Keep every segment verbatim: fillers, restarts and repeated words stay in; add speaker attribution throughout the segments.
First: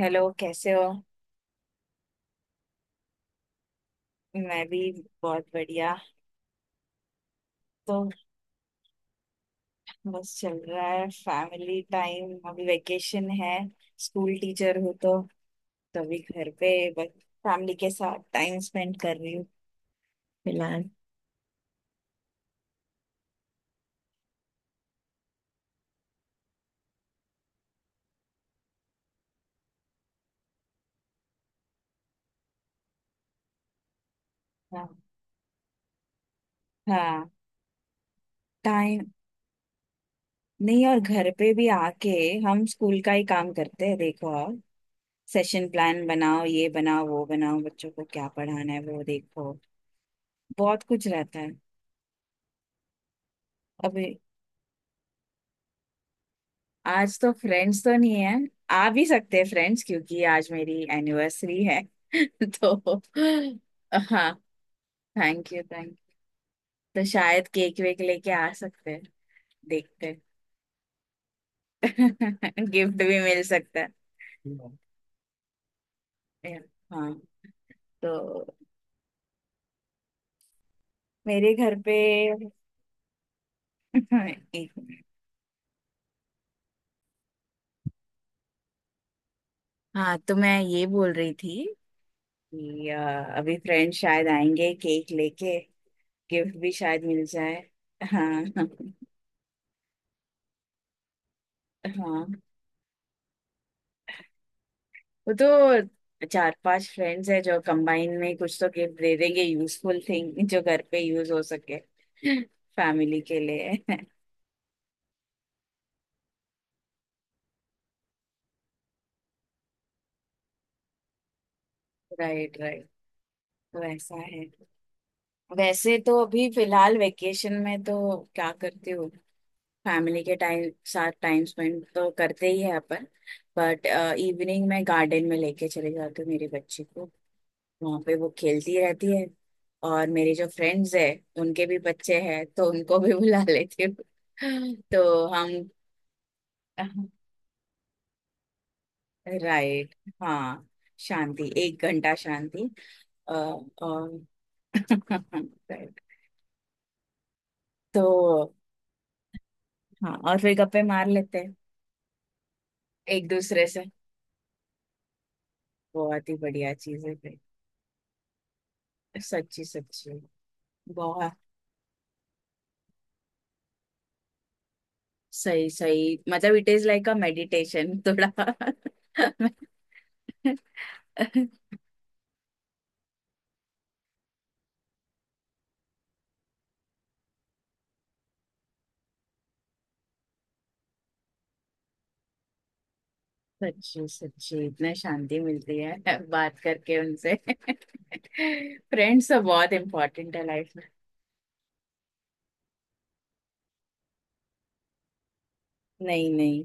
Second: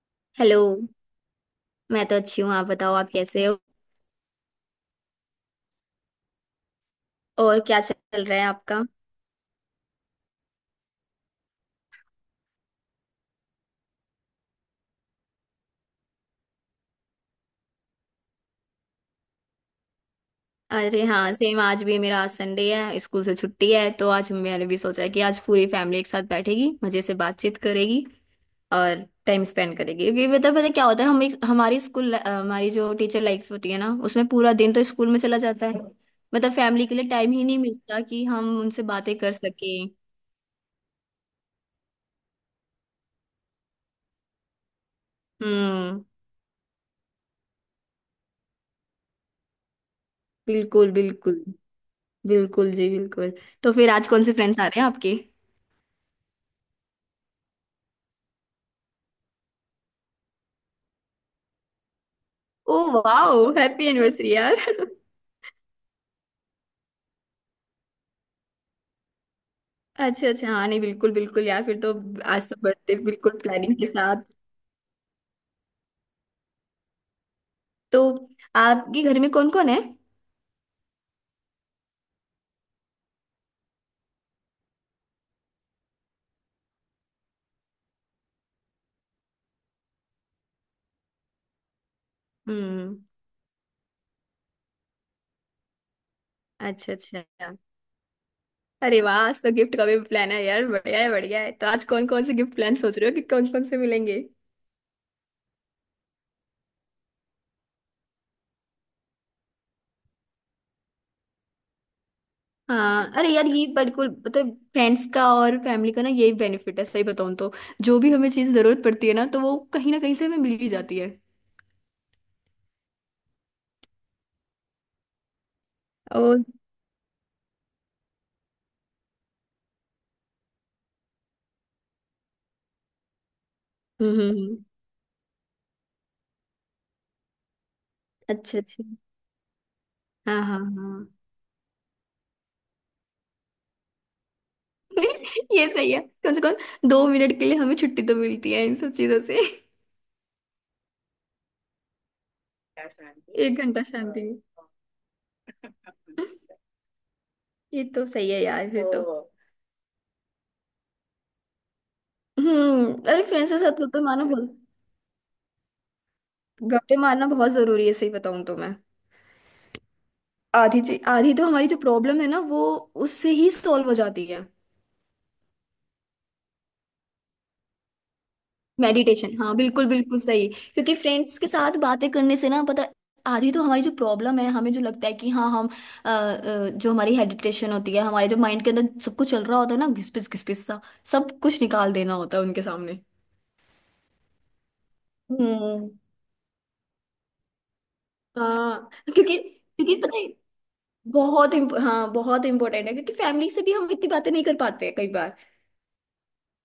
Speaker 1: Hello,
Speaker 2: hello.
Speaker 1: कैसे हो।
Speaker 2: मैं तो अच्छी हूँ, आप बताओ आप कैसे हो।
Speaker 1: मैं भी बहुत बढ़िया।
Speaker 2: और क्या
Speaker 1: तो
Speaker 2: चल रहा है आपका।
Speaker 1: बस चल रहा है, फैमिली टाइम, अभी वेकेशन है। स्कूल टीचर हूँ तो तभी घर पे बस फैमिली के साथ टाइम स्पेंड कर रही हूँ फिलहाल।
Speaker 2: अरे हाँ सेम, आज भी मेरा आज संडे है, स्कूल से छुट्टी है, तो आज मैंने भी सोचा कि आज पूरी फैमिली एक साथ बैठेगी, मजे से बातचीत करेगी और टाइम स्पेंड करेगी। क्योंकि पता पता क्या होता है, हम एक हमारी स्कूल, हमारी जो टीचर लाइफ होती है ना, उसमें पूरा दिन तो
Speaker 1: हाँ।
Speaker 2: स्कूल में चला जाता है। मतलब फैमिली के लिए
Speaker 1: हाँ,
Speaker 2: टाइम ही नहीं मिलता कि हम उनसे
Speaker 1: टाइम
Speaker 2: बातें कर सकें।
Speaker 1: नहीं। और घर पे भी आके हम स्कूल का ही काम करते हैं, देखो आप। सेशन
Speaker 2: हम्म।
Speaker 1: प्लान बनाओ, ये बनाओ, वो बनाओ, बच्चों को क्या पढ़ाना है वो देखो। बहुत
Speaker 2: बिल्कुल,
Speaker 1: कुछ रहता
Speaker 2: बिल्कुल।
Speaker 1: है।
Speaker 2: बिल्कुल जी, बिल्कुल। तो फिर
Speaker 1: अब
Speaker 2: आज कौन से फ्रेंड्स आ रहे हैं आपके।
Speaker 1: आज तो फ्रेंड्स तो नहीं है, आ भी सकते हैं फ्रेंड्स, क्योंकि आज मेरी एनिवर्सरी है। तो
Speaker 2: ओ वाओ! हैप्पी
Speaker 1: हाँ,
Speaker 2: एनिवर्सरी यार।
Speaker 1: Thank you thank you. तो शायद केक वेक लेके आ सकते हैं, देखते हैं।
Speaker 2: अच्छा, अच्छा। हाँ नहीं, बिल्कुल, बिल्कुल यार, फिर तो। आज तो बर्थडे
Speaker 1: गिफ्ट भी
Speaker 2: बिल्कुल
Speaker 1: मिल
Speaker 2: प्लानिंग
Speaker 1: सकता
Speaker 2: के
Speaker 1: है।
Speaker 2: साथ।
Speaker 1: Yeah। हाँ।
Speaker 2: तो
Speaker 1: तो
Speaker 2: आपके घर में कौन कौन है।
Speaker 1: मेरे घर पे एक मिनट। हाँ, तो मैं ये बोल रही थी कि
Speaker 2: हम्म।
Speaker 1: अ, अभी फ्रेंड शायद आएंगे केक लेके, गिफ्ट भी
Speaker 2: अच्छा,
Speaker 1: शायद
Speaker 2: अच्छा।
Speaker 1: मिल जाए। हाँ
Speaker 2: अरे वाह! आज तो गिफ्ट का भी प्लान है यार, बढ़िया है, बढ़िया है। तो आज कौन कौन से
Speaker 1: हाँ,
Speaker 2: गिफ्ट प्लान सोच रहे हो कि कौन कौन से मिलेंगे।
Speaker 1: वो तो चार पांच फ्रेंड्स है जो कंबाइन में कुछ तो गिफ्ट दे देंगे, यूजफुल थिंग जो घर पे यूज हो सके
Speaker 2: हाँ।
Speaker 1: फैमिली
Speaker 2: अरे
Speaker 1: के
Speaker 2: यार, ये
Speaker 1: लिए
Speaker 2: बिल्कुल मतलब फ्रेंड्स का और फैमिली का ना, यही बेनिफिट है सही बताऊँ तो। जो भी हमें चीज़ ज़रूरत पड़ती है ना, तो वो कहीं ना कहीं से हमें मिल ही जाती है।
Speaker 1: Right right. वैसा है। वैसे तो
Speaker 2: और
Speaker 1: अभी फिलहाल वेकेशन में तो क्या करती हूँ, फैमिली के टाइम साथ टाइम स्पेंड तो करते ही है अपन, but
Speaker 2: hmm, hmm, hmm.
Speaker 1: Evening में गार्डन में लेके चले जाती हूँ मेरी बच्ची को, वहां पे वो
Speaker 2: अच्छा,
Speaker 1: खेलती
Speaker 2: अच्छा।
Speaker 1: रहती है। और मेरे
Speaker 2: हाँ,
Speaker 1: जो
Speaker 2: हाँ,
Speaker 1: फ्रेंड्स है,
Speaker 2: हाँ।
Speaker 1: उनके भी बच्चे हैं, तो उनको भी बुला लेती हूँ तो हम।
Speaker 2: ये सही है। कम से कम दो मिनट के लिए हमें छुट्टी तो मिलती है इन सब चीजों से।
Speaker 1: राइट। हाँ, शांति, एक घंटा शांति। अ,
Speaker 2: एक घंटा
Speaker 1: और
Speaker 2: शांति।
Speaker 1: right।
Speaker 2: ये
Speaker 1: तो
Speaker 2: तो सही है यार, फिर तो।
Speaker 1: हाँ, और फिर गप्पे मार लेते हैं
Speaker 2: हम्म। अरे
Speaker 1: एक
Speaker 2: फ्रेंड्स के
Speaker 1: दूसरे
Speaker 2: साथ
Speaker 1: से,
Speaker 2: गप्पे मारना बहुत।
Speaker 1: बहुत ही बढ़िया
Speaker 2: गप्पे
Speaker 1: चीज है
Speaker 2: मारना
Speaker 1: भाई।
Speaker 2: बहुत जरूरी है सही बताऊं तो मैं।
Speaker 1: सच्ची सच्ची,
Speaker 2: आधी चीज-
Speaker 1: बहुत
Speaker 2: आधी तो हमारी जो प्रॉब्लम है ना, वो उससे ही सॉल्व हो जाती है।
Speaker 1: सही सही, मतलब it is like a meditation थोड़ा।
Speaker 2: मेडिटेशन, हाँ बिल्कुल, बिल्कुल सही। क्योंकि फ्रेंड्स के साथ बातें करने से ना पता, आधी तो हमारी जो प्रॉब्लम है, हमें जो लगता है कि हाँ हम, अ, अ, जो हमारी हेडिटेशन होती है, हमारे जो माइंड के अंदर सब कुछ चल रहा होता है ना, घिसपिस घिसपिस सा, सब कुछ निकाल देना होता है उनके सामने।
Speaker 1: सच्ची सच्ची, इतना शांति मिलती
Speaker 2: हम्म।
Speaker 1: है बात करके उनसे
Speaker 2: हाँ,
Speaker 1: फ्रेंड्स
Speaker 2: क्योंकि
Speaker 1: तो बहुत
Speaker 2: क्योंकि पता है।
Speaker 1: इम्पोर्टेंट है लाइफ में।
Speaker 2: बहुत इम्प- हाँ बहुत इम्पोर्टेंट है, क्योंकि फैमिली से भी हम इतनी बातें नहीं कर पाते हैं कई बार।
Speaker 1: नहीं नहीं,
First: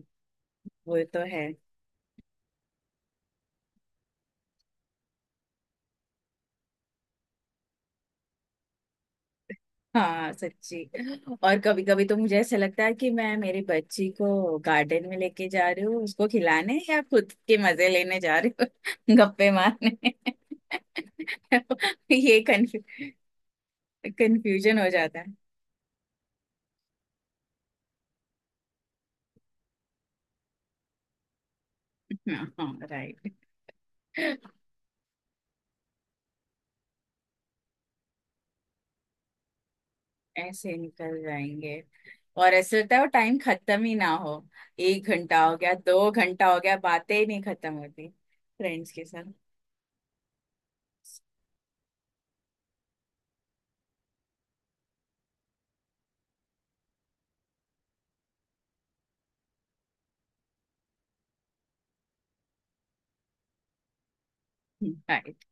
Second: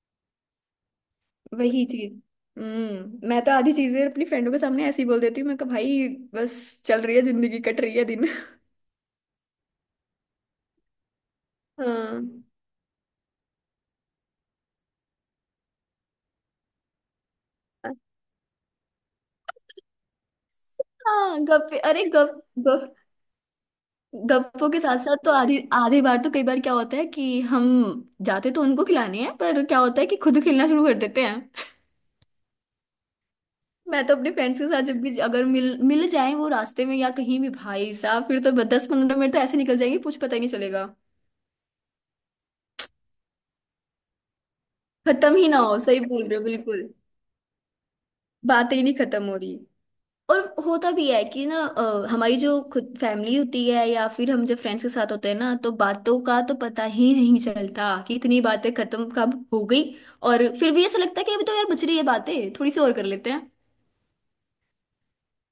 Speaker 1: वो तो है।
Speaker 2: वही चीज। हम्म। मैं तो आधी चीजें अपनी फ्रेंडों के सामने ऐसे ही बोल देती हूँ, मैं कहा भाई, बस चल रही है जिंदगी, कट रही है दिन।
Speaker 1: हाँ सच्ची। और कभी कभी तो
Speaker 2: हाँ।
Speaker 1: मुझे ऐसा लगता है कि मैं मेरी बच्ची को गार्डन में लेके जा रही हूँ उसको खिलाने, या खुद के मजे लेने जा रही हूँ गप्पे मारने।
Speaker 2: हाँ गप्पे, अरे
Speaker 1: ये
Speaker 2: गप, गप। गप्पों
Speaker 1: कंफ्यूजन
Speaker 2: के
Speaker 1: हो
Speaker 2: साथ साथ
Speaker 1: जाता है।
Speaker 2: तो आधी आधी बार, तो कई बार क्या होता है कि हम जाते तो उनको खिलाने हैं, पर क्या होता है कि खुद खेलना शुरू कर देते हैं।
Speaker 1: हाँ राइट।
Speaker 2: मैं तो अपने फ्रेंड्स के साथ जब भी अगर मिल मिल जाए, वो रास्ते में या कहीं भी, भाई साहब, फिर तो दस पंद्रह मिनट तो ऐसे निकल जाएंगे, कुछ पता ही नहीं
Speaker 1: ऐसे
Speaker 2: चलेगा।
Speaker 1: निकल जाएंगे, और ऐसे होता है वो टाइम खत्म ही ना हो। एक
Speaker 2: खत्म
Speaker 1: घंटा
Speaker 2: ही
Speaker 1: हो
Speaker 2: ना
Speaker 1: गया,
Speaker 2: हो, सही
Speaker 1: दो
Speaker 2: बोल रहे हो
Speaker 1: घंटा हो गया,
Speaker 2: बिल्कुल।
Speaker 1: बातें ही नहीं खत्म होती
Speaker 2: बातें ही
Speaker 1: फ्रेंड्स
Speaker 2: नहीं
Speaker 1: के साथ।
Speaker 2: खत्म हो रही। और होता भी है कि ना, अ, हमारी जो खुद फैमिली होती है या फिर हम जब फ्रेंड्स के साथ होते हैं ना, तो बातों का तो पता ही नहीं चलता कि इतनी बातें खत्म कब हो गई। और फिर भी ऐसा लगता है कि अभी तो यार बच रही है बातें, थोड़ी सी और कर लेते हैं।
Speaker 1: राइट,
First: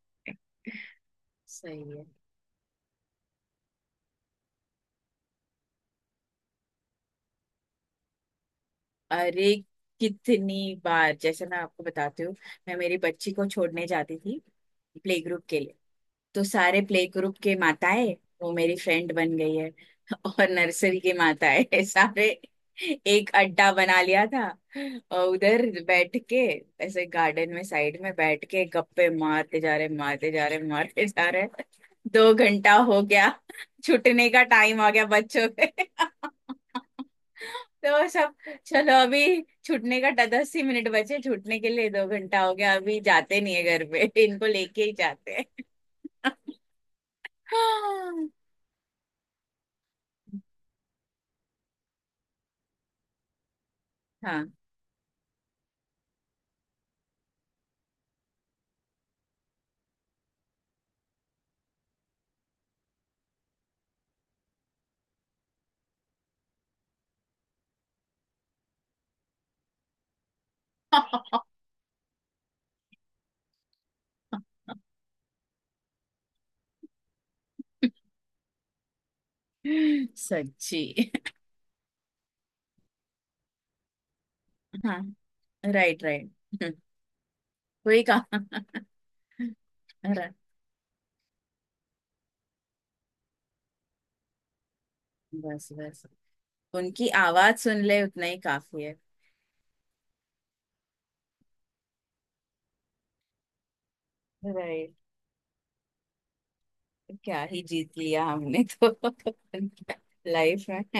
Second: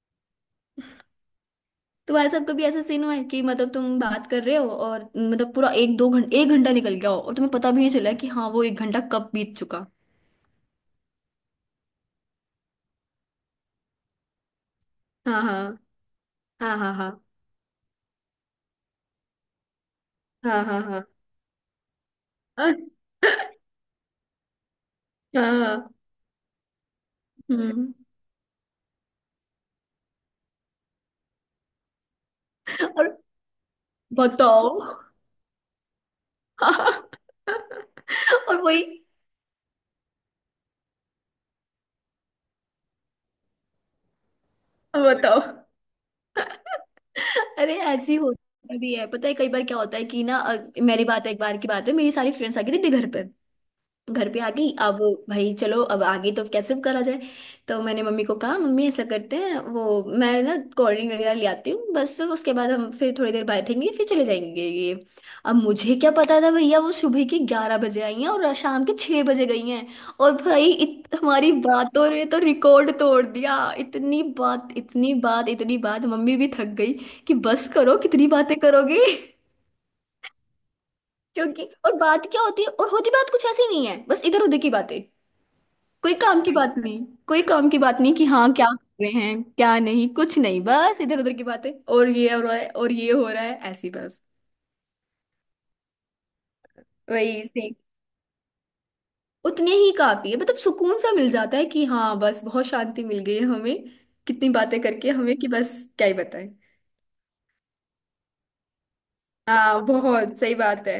Speaker 1: सही है।
Speaker 2: तुम्हारे साथ कभी ऐसा सीन हुआ है कि मतलब तुम बात कर रहे हो और मतलब पूरा एक दो घंटा, एक घंटा निकल गया हो, और तुम्हें पता भी नहीं चला कि हाँ वो एक घंटा कब
Speaker 1: अरे
Speaker 2: बीत चुका।
Speaker 1: कितनी बार, जैसे मैं आपको बताती हूँ, मैं मेरी बच्ची को छोड़ने जाती थी प्ले
Speaker 2: हाँ,
Speaker 1: ग्रुप के लिए,
Speaker 2: हाँ,
Speaker 1: तो सारे
Speaker 2: हाँ,
Speaker 1: प्ले
Speaker 2: हाँ,
Speaker 1: ग्रुप के माताएं, वो मेरी फ्रेंड बन गई है और
Speaker 2: हाँ, हाँ,
Speaker 1: नर्सरी
Speaker 2: हाँ,
Speaker 1: के माताएं सारे
Speaker 2: हाँ।
Speaker 1: एक अड्डा बना लिया था, और
Speaker 2: हाँ,
Speaker 1: उधर
Speaker 2: हाँ।
Speaker 1: बैठ के, ऐसे गार्डन में
Speaker 2: हम्म।
Speaker 1: साइड में बैठ के, गप्पे मारते जा रहे, मारते जा रहे, मारते जा रहे, दो घंटा हो
Speaker 2: और
Speaker 1: गया, छुटने का
Speaker 2: बताओ।
Speaker 1: टाइम आ गया बच्चों के।
Speaker 2: हाँ।
Speaker 1: तो सब,
Speaker 2: और
Speaker 1: चलो
Speaker 2: वही।
Speaker 1: अभी छूटने का ड- दस ही मिनट बचे छूटने के लिए, दो घंटा हो गया, अभी जाते नहीं है घर पे इनको लेके ही जाते
Speaker 2: बताओ।
Speaker 1: हैं।
Speaker 2: अरे ऐसी
Speaker 1: हाँ
Speaker 2: होता भी है पता है, कई बार क्या होता है कि ना, अ, मेरी बात है, एक बार की बात है, मेरी सारी फ्रेंड्स आ गई थी घर पर। घर पे आ गई, अब भाई चलो, अब आगे तो कैसे भी करा जाए। तो मैंने मम्मी को कहा, मम्मी ऐसा करते हैं वो, मैं ना कोल्ड ड्रिंक वगैरह ले आती हूँ, बस उसके बाद हम फिर थोड़ी देर बैठेंगे, फिर चले जाएंगे ये। अब मुझे क्या पता था भैया, वो सुबह के ग्यारह बजे आई हैं और शाम के छः बजे गई हैं। और भाई इत, हमारी बातों ने तो रिकॉर्ड तोड़ दिया, इतनी बात, इतनी बात, इतनी बात, मम्मी भी थक गई कि बस करो, कितनी बातें करोगे।
Speaker 1: सच्ची।
Speaker 2: क्योंकि और बात क्या होती है, और होती बात कुछ ऐसी नहीं है, बस इधर उधर की बातें।
Speaker 1: हाँ राइट
Speaker 2: कोई
Speaker 1: राइट।
Speaker 2: काम की बात नहीं। कोई काम की बात
Speaker 1: कोई
Speaker 2: नहीं कि हाँ
Speaker 1: कहा
Speaker 2: क्या कर रहे हैं क्या नहीं,
Speaker 1: रा-
Speaker 2: कुछ नहीं, बस इधर उधर की बातें, और ये हो रहा है और ये हो रहा है, ऐसी बस।
Speaker 1: बस बस, उनकी
Speaker 2: वही
Speaker 1: आवाज
Speaker 2: से।
Speaker 1: सुन ले उतना ही काफी है।
Speaker 2: उतने ही काफी है, मतलब सुकून सा मिल जाता है कि हाँ बस बहुत शांति मिल गई है हमें, कितनी बातें
Speaker 1: राइट,
Speaker 2: करके हमें कि बस क्या ही बताएं।
Speaker 1: क्या ही जीत लिया हमने तो
Speaker 2: हाँ बहुत सही
Speaker 1: लाइफ में।
Speaker 2: बात है।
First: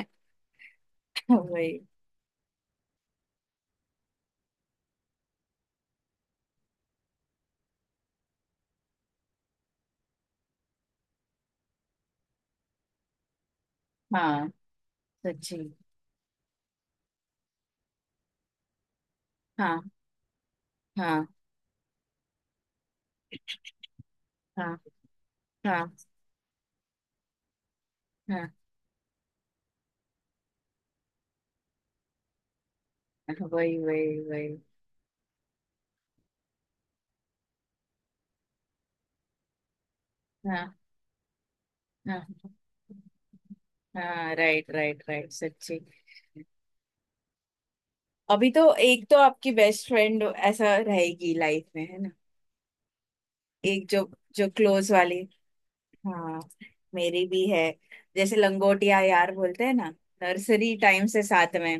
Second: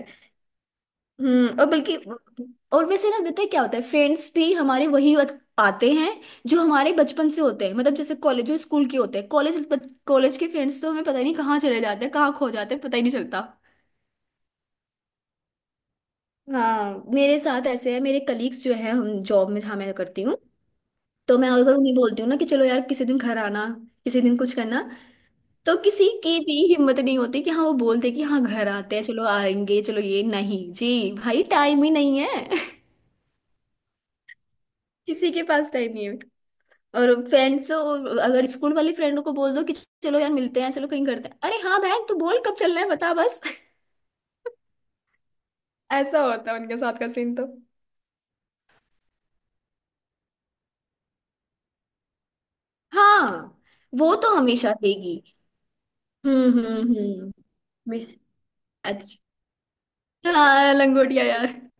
Speaker 2: हम्म, और
Speaker 1: वही।
Speaker 2: बल्कि। और वैसे ना पता है क्या होता है, फ्रेंड्स भी हमारे वही आत- आते हैं जो हमारे बचपन से होते हैं, मतलब जैसे कॉलेज, जो स्कूल के होते हैं, कॉलेज, कॉलेज के फ्रेंड्स तो हमें पता ही नहीं कहाँ चले जाते हैं, कहाँ खो जाते हैं, पता ही नहीं चलता।
Speaker 1: हाँ सच्ची।
Speaker 2: हाँ मेरे साथ ऐसे है, मेरे कलीग्स जो है, हम जॉब में जहाँ
Speaker 1: हाँ
Speaker 2: मैं करती हूँ,
Speaker 1: हाँ
Speaker 2: तो मैं अगर उन्हें बोलती हूँ ना कि चलो यार किसी दिन घर आना, किसी दिन कुछ
Speaker 1: हाँ।
Speaker 2: करना, तो
Speaker 1: हाँ
Speaker 2: किसी की भी हिम्मत नहीं होती कि हाँ, वो बोलते कि हाँ
Speaker 1: हाँ।
Speaker 2: घर आते हैं, चलो आएंगे चलो, ये नहीं जी, भाई टाइम ही नहीं है।
Speaker 1: वही वही वही।
Speaker 2: किसी के पास टाइम नहीं है। और फ्रेंड्स अगर स्कूल वाली फ्रेंडों को बोल दो कि चलो यार मिलते हैं,
Speaker 1: हाँ
Speaker 2: चलो कहीं करते हैं, अरे हाँ बहन तू बोल
Speaker 1: हाँ
Speaker 2: कब चलना है बता बस।
Speaker 1: हाँ, राइट राइट राइट, सच्ची।
Speaker 2: ऐसा होता है उनके साथ का सीन तो।
Speaker 1: अभी तो एक तो आपकी बेस्ट फ्रेंड ऐसा रहेगी लाइफ में, है ना,
Speaker 2: हाँ।
Speaker 1: एक जो,
Speaker 2: वो तो
Speaker 1: जो
Speaker 2: हमेशा
Speaker 1: क्लोज वाली।
Speaker 2: रहेगी।
Speaker 1: हाँ,
Speaker 2: हम्म, हम्म,
Speaker 1: मेरी
Speaker 2: हम्म।
Speaker 1: भी है,
Speaker 2: मैं-
Speaker 1: जैसे लंगोटिया
Speaker 2: अच्छा।
Speaker 1: यार बोलते हैं ना,
Speaker 2: हाँ
Speaker 1: नर्सरी टाइम से
Speaker 2: लंगोटिया यार।
Speaker 1: साथ में।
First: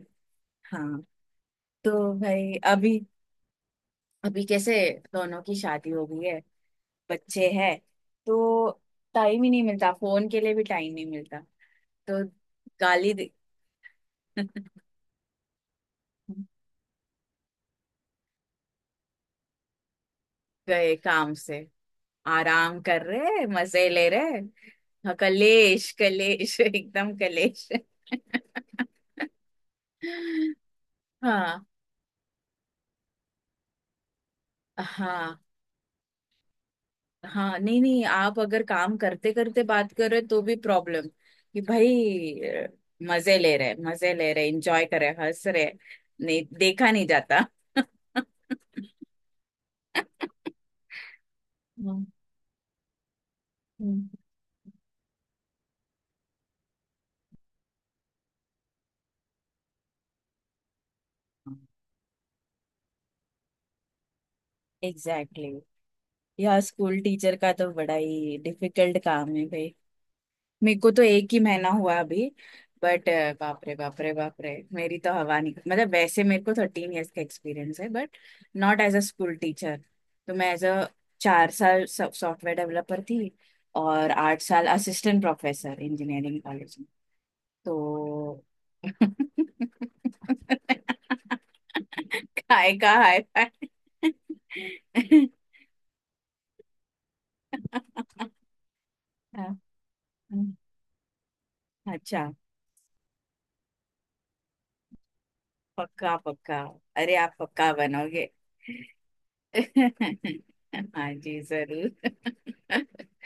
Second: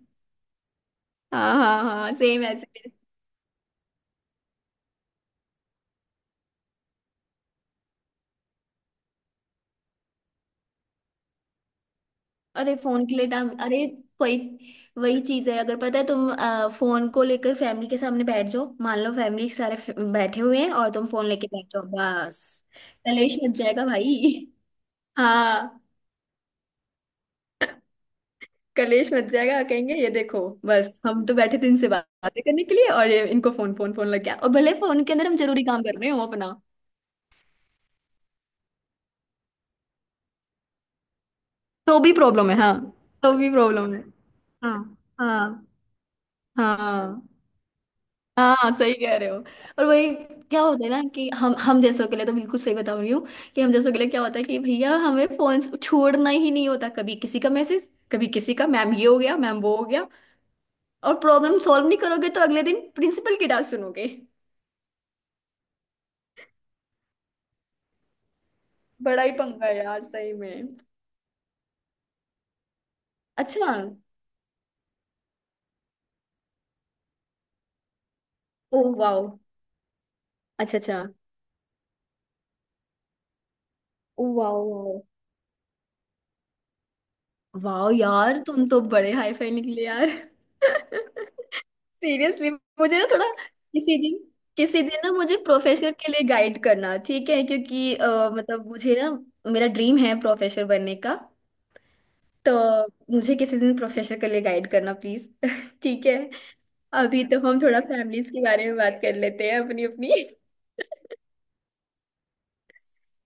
Speaker 1: हाँ,
Speaker 2: हाँ, हाँ, हाँ।
Speaker 1: तो
Speaker 2: सेम
Speaker 1: भाई
Speaker 2: ऐसे।
Speaker 1: अभी, अभी कैसे, दोनों की शादी हो गई है, बच्चे हैं, तो टाइम ही नहीं मिलता, फोन के लिए भी टाइम नहीं मिलता तो
Speaker 2: अरे फोन
Speaker 1: गाली
Speaker 2: के लिए
Speaker 1: दे।
Speaker 2: डाम, अरे। वही वही चीज है, अगर पता है तुम अ, फोन को लेकर फैमिली के सामने बैठ जाओ, मान लो फैमिली सारे फ- बैठे हुए हैं और
Speaker 1: गए
Speaker 2: तुम फोन
Speaker 1: काम
Speaker 2: लेके
Speaker 1: से,
Speaker 2: बैठ जाओ बस,
Speaker 1: आराम कर
Speaker 2: कलेश
Speaker 1: रहे,
Speaker 2: मच जाएगा
Speaker 1: मजे ले
Speaker 2: भाई।
Speaker 1: रहे। हाँ,
Speaker 2: हाँ,
Speaker 1: कलेश कलेश एकदम कलेश।
Speaker 2: कलेश मच जाएगा, कहेंगे ये देखो, बस हम तो बैठे
Speaker 1: हाँ
Speaker 2: थे इनसे बात- बातें करने के लिए और ये इनको फोन, फोन, फोन लग गया, और भले फोन के अंदर हम
Speaker 1: हाँ
Speaker 2: जरूरी काम कर रहे हो अपना,
Speaker 1: हाँ। नहीं नहीं, आप अगर काम करते करते बात कर रहे तो भी प्रॉब्लम, कि
Speaker 2: तो भी
Speaker 1: भाई
Speaker 2: प्रॉब्लम है।
Speaker 1: अ,
Speaker 2: हाँ, तो
Speaker 1: मजे
Speaker 2: भी
Speaker 1: ले रहे,
Speaker 2: प्रॉब्लम है।
Speaker 1: मजे ले रहे,
Speaker 2: हाँ,
Speaker 1: एंजॉय कर रहे, हंस
Speaker 2: हाँ।
Speaker 1: रहे, नहीं देखा नहीं
Speaker 2: हाँ,
Speaker 1: जाता।
Speaker 2: हाँ सही कह रहे हो। और वही क्या होता है ना कि हम हम जैसों के लिए तो बिल्कुल सही बता रही हूँ, कि हम जैसों के लिए क्या होता है कि भैया हमें फोन छोड़ना ही नहीं होता, कभी किसी का मैसेज, कभी किसी का मैम ये हो गया, मैम वो हो गया, और प्रॉब्लम सॉल्व नहीं करोगे तो अगले दिन प्रिंसिपल की डांट सुनोगे।
Speaker 1: Exactly exactly। यह स्कूल टीचर का तो बड़ा ही डिफिकल्ट
Speaker 2: बड़ा ही
Speaker 1: काम है।
Speaker 2: पंगा है यार, सही
Speaker 1: मेरे
Speaker 2: में।
Speaker 1: को तो एक ही महीना हुआ अभी, बट बाप
Speaker 2: अच्छा।
Speaker 1: रे बाप रे बाप रे, मेरी तो हवा निकल, मतलब वैसे मेरे को थर्टीन इयर्स का एक्सपीरियंस है, but not
Speaker 2: oh
Speaker 1: as a
Speaker 2: wow.
Speaker 1: School teacher. तो मैं एज अ,
Speaker 2: अच्छा, अच्छा।
Speaker 1: चार साल सॉफ्टवेयर डेवलपर थी, और
Speaker 2: ओ
Speaker 1: आठ
Speaker 2: वाओ,
Speaker 1: साल
Speaker 2: wow.
Speaker 1: Assistant professor engineering college में।
Speaker 2: वाओ यार,
Speaker 1: तो
Speaker 2: तुम तो बड़े हाई फाई निकले यार। सीरियसली।
Speaker 1: काय का
Speaker 2: मुझे ना
Speaker 1: हाय
Speaker 2: थोड़ा,
Speaker 1: फाय।
Speaker 2: किसी दिन, किसी दिन ना मुझे प्रोफेसर के लिए गाइड करना ठीक है, क्योंकि अ, मतलब मुझे ना, मेरा ड्रीम है प्रोफेसर बनने का,
Speaker 1: अच्छा,
Speaker 2: तो मुझे किसी दिन प्रोफेसर के लिए गाइड करना प्लीज। ठीक है।
Speaker 1: पक्का पक्का, अरे
Speaker 2: अभी
Speaker 1: आप
Speaker 2: तो हम
Speaker 1: पक्का
Speaker 2: थोड़ा
Speaker 1: बनोगे।
Speaker 2: फैमिलीज के बारे में बात कर लेते हैं अपनी अपनी।
Speaker 1: हाँ जी जरूर।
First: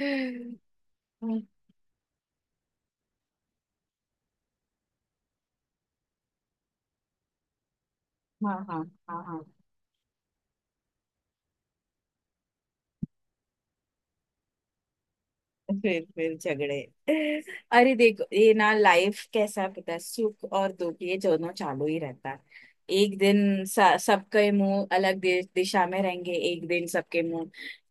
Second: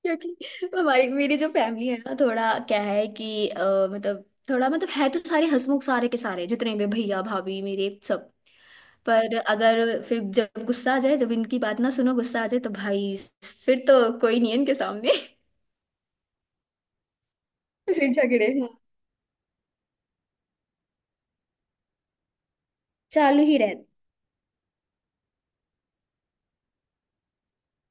Speaker 2: क्योंकि हमारी मेरी जो फैमिली है ना, थोड़ा क्या है कि अ, मतलब, थोड़ा मतलब है तो सारे हंसमुख, सारे के सारे जितने भी भैया भाभी मेरे सब।
Speaker 1: हाँ हाँ। हाँ
Speaker 2: पर
Speaker 1: हाँ।
Speaker 2: अगर फिर जब गुस्सा आ जाए, जब इनकी बात ना सुनो गुस्सा आ जाए, तो भाई फिर तो कोई नहीं है इनके सामने।
Speaker 1: फिर फिर झगड़े। अरे
Speaker 2: फिर
Speaker 1: देखो
Speaker 2: झगड़े,
Speaker 1: ये
Speaker 2: हाँ
Speaker 1: ना लाइफ कैसा, पता है, सुख और दुख ये दोनों चालू ही रहता है। एक
Speaker 2: चालू ही
Speaker 1: दिन
Speaker 2: रहते।
Speaker 1: स- सबके मुंह अलग दि- दिशा में रहेंगे, एक दिन सबके मुंह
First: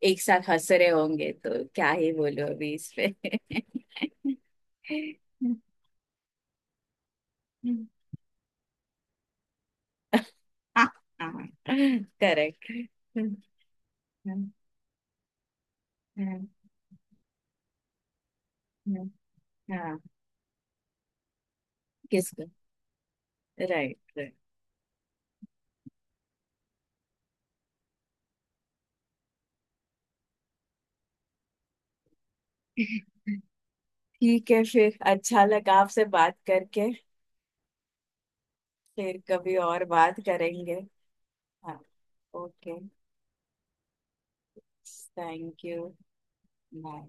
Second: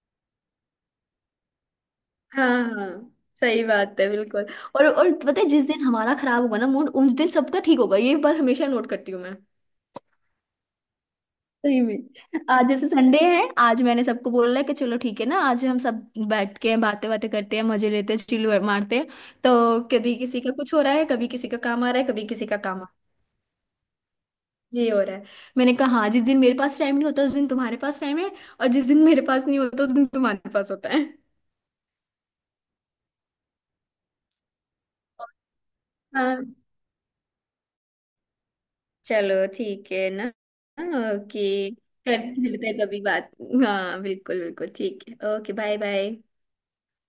Speaker 1: एक साथ हंस रहे होंगे, तो क्या ही बोलो
Speaker 2: हाँ,
Speaker 1: अभी
Speaker 2: हाँ
Speaker 1: इस पे।
Speaker 2: सही बात है, बिल्कुल। और और पता है, जिस दिन हमारा खराब होगा ना मूड, उस दिन सबका ठीक होगा, ये बात हमेशा नोट करती हूँ मैं। सही में। आज
Speaker 1: करेक्ट।
Speaker 2: जैसे संडे है, आज मैंने सबको बोला है कि चलो ठीक है ना, आज हम सब बैठ के बातें बातें करते हैं, मजे लेते हैं, चिल्लू मारते हैं तो।
Speaker 1: हाँ,
Speaker 2: कभी किसी का कुछ हो रहा है, कभी किसी का काम आ रहा है, कभी
Speaker 1: किसको।
Speaker 2: किसी का काम आ
Speaker 1: राइट राइट।
Speaker 2: ये हो रहा है। मैंने कहा हाँ, जिस दिन मेरे पास टाइम नहीं होता उस दिन तुम्हारे पास टाइम है, और जिस दिन मेरे पास नहीं होता उस दिन तुम्हारे पास होता है।
Speaker 1: ठीक है, फिर अच्छा लगा आपसे
Speaker 2: हाँ।
Speaker 1: बात करके, फिर
Speaker 2: चलो
Speaker 1: कभी और
Speaker 2: ठीक है
Speaker 1: बात
Speaker 2: ना।
Speaker 1: करेंगे।
Speaker 2: ओके।
Speaker 1: हाँ
Speaker 2: कर मिलते हैं
Speaker 1: ओके।
Speaker 2: कभी बात। हाँ बिल्कुल, बिल्कुल ठीक है। Okay.
Speaker 1: Thank
Speaker 2: bye
Speaker 1: you.
Speaker 2: Bye.
Speaker 1: Bye.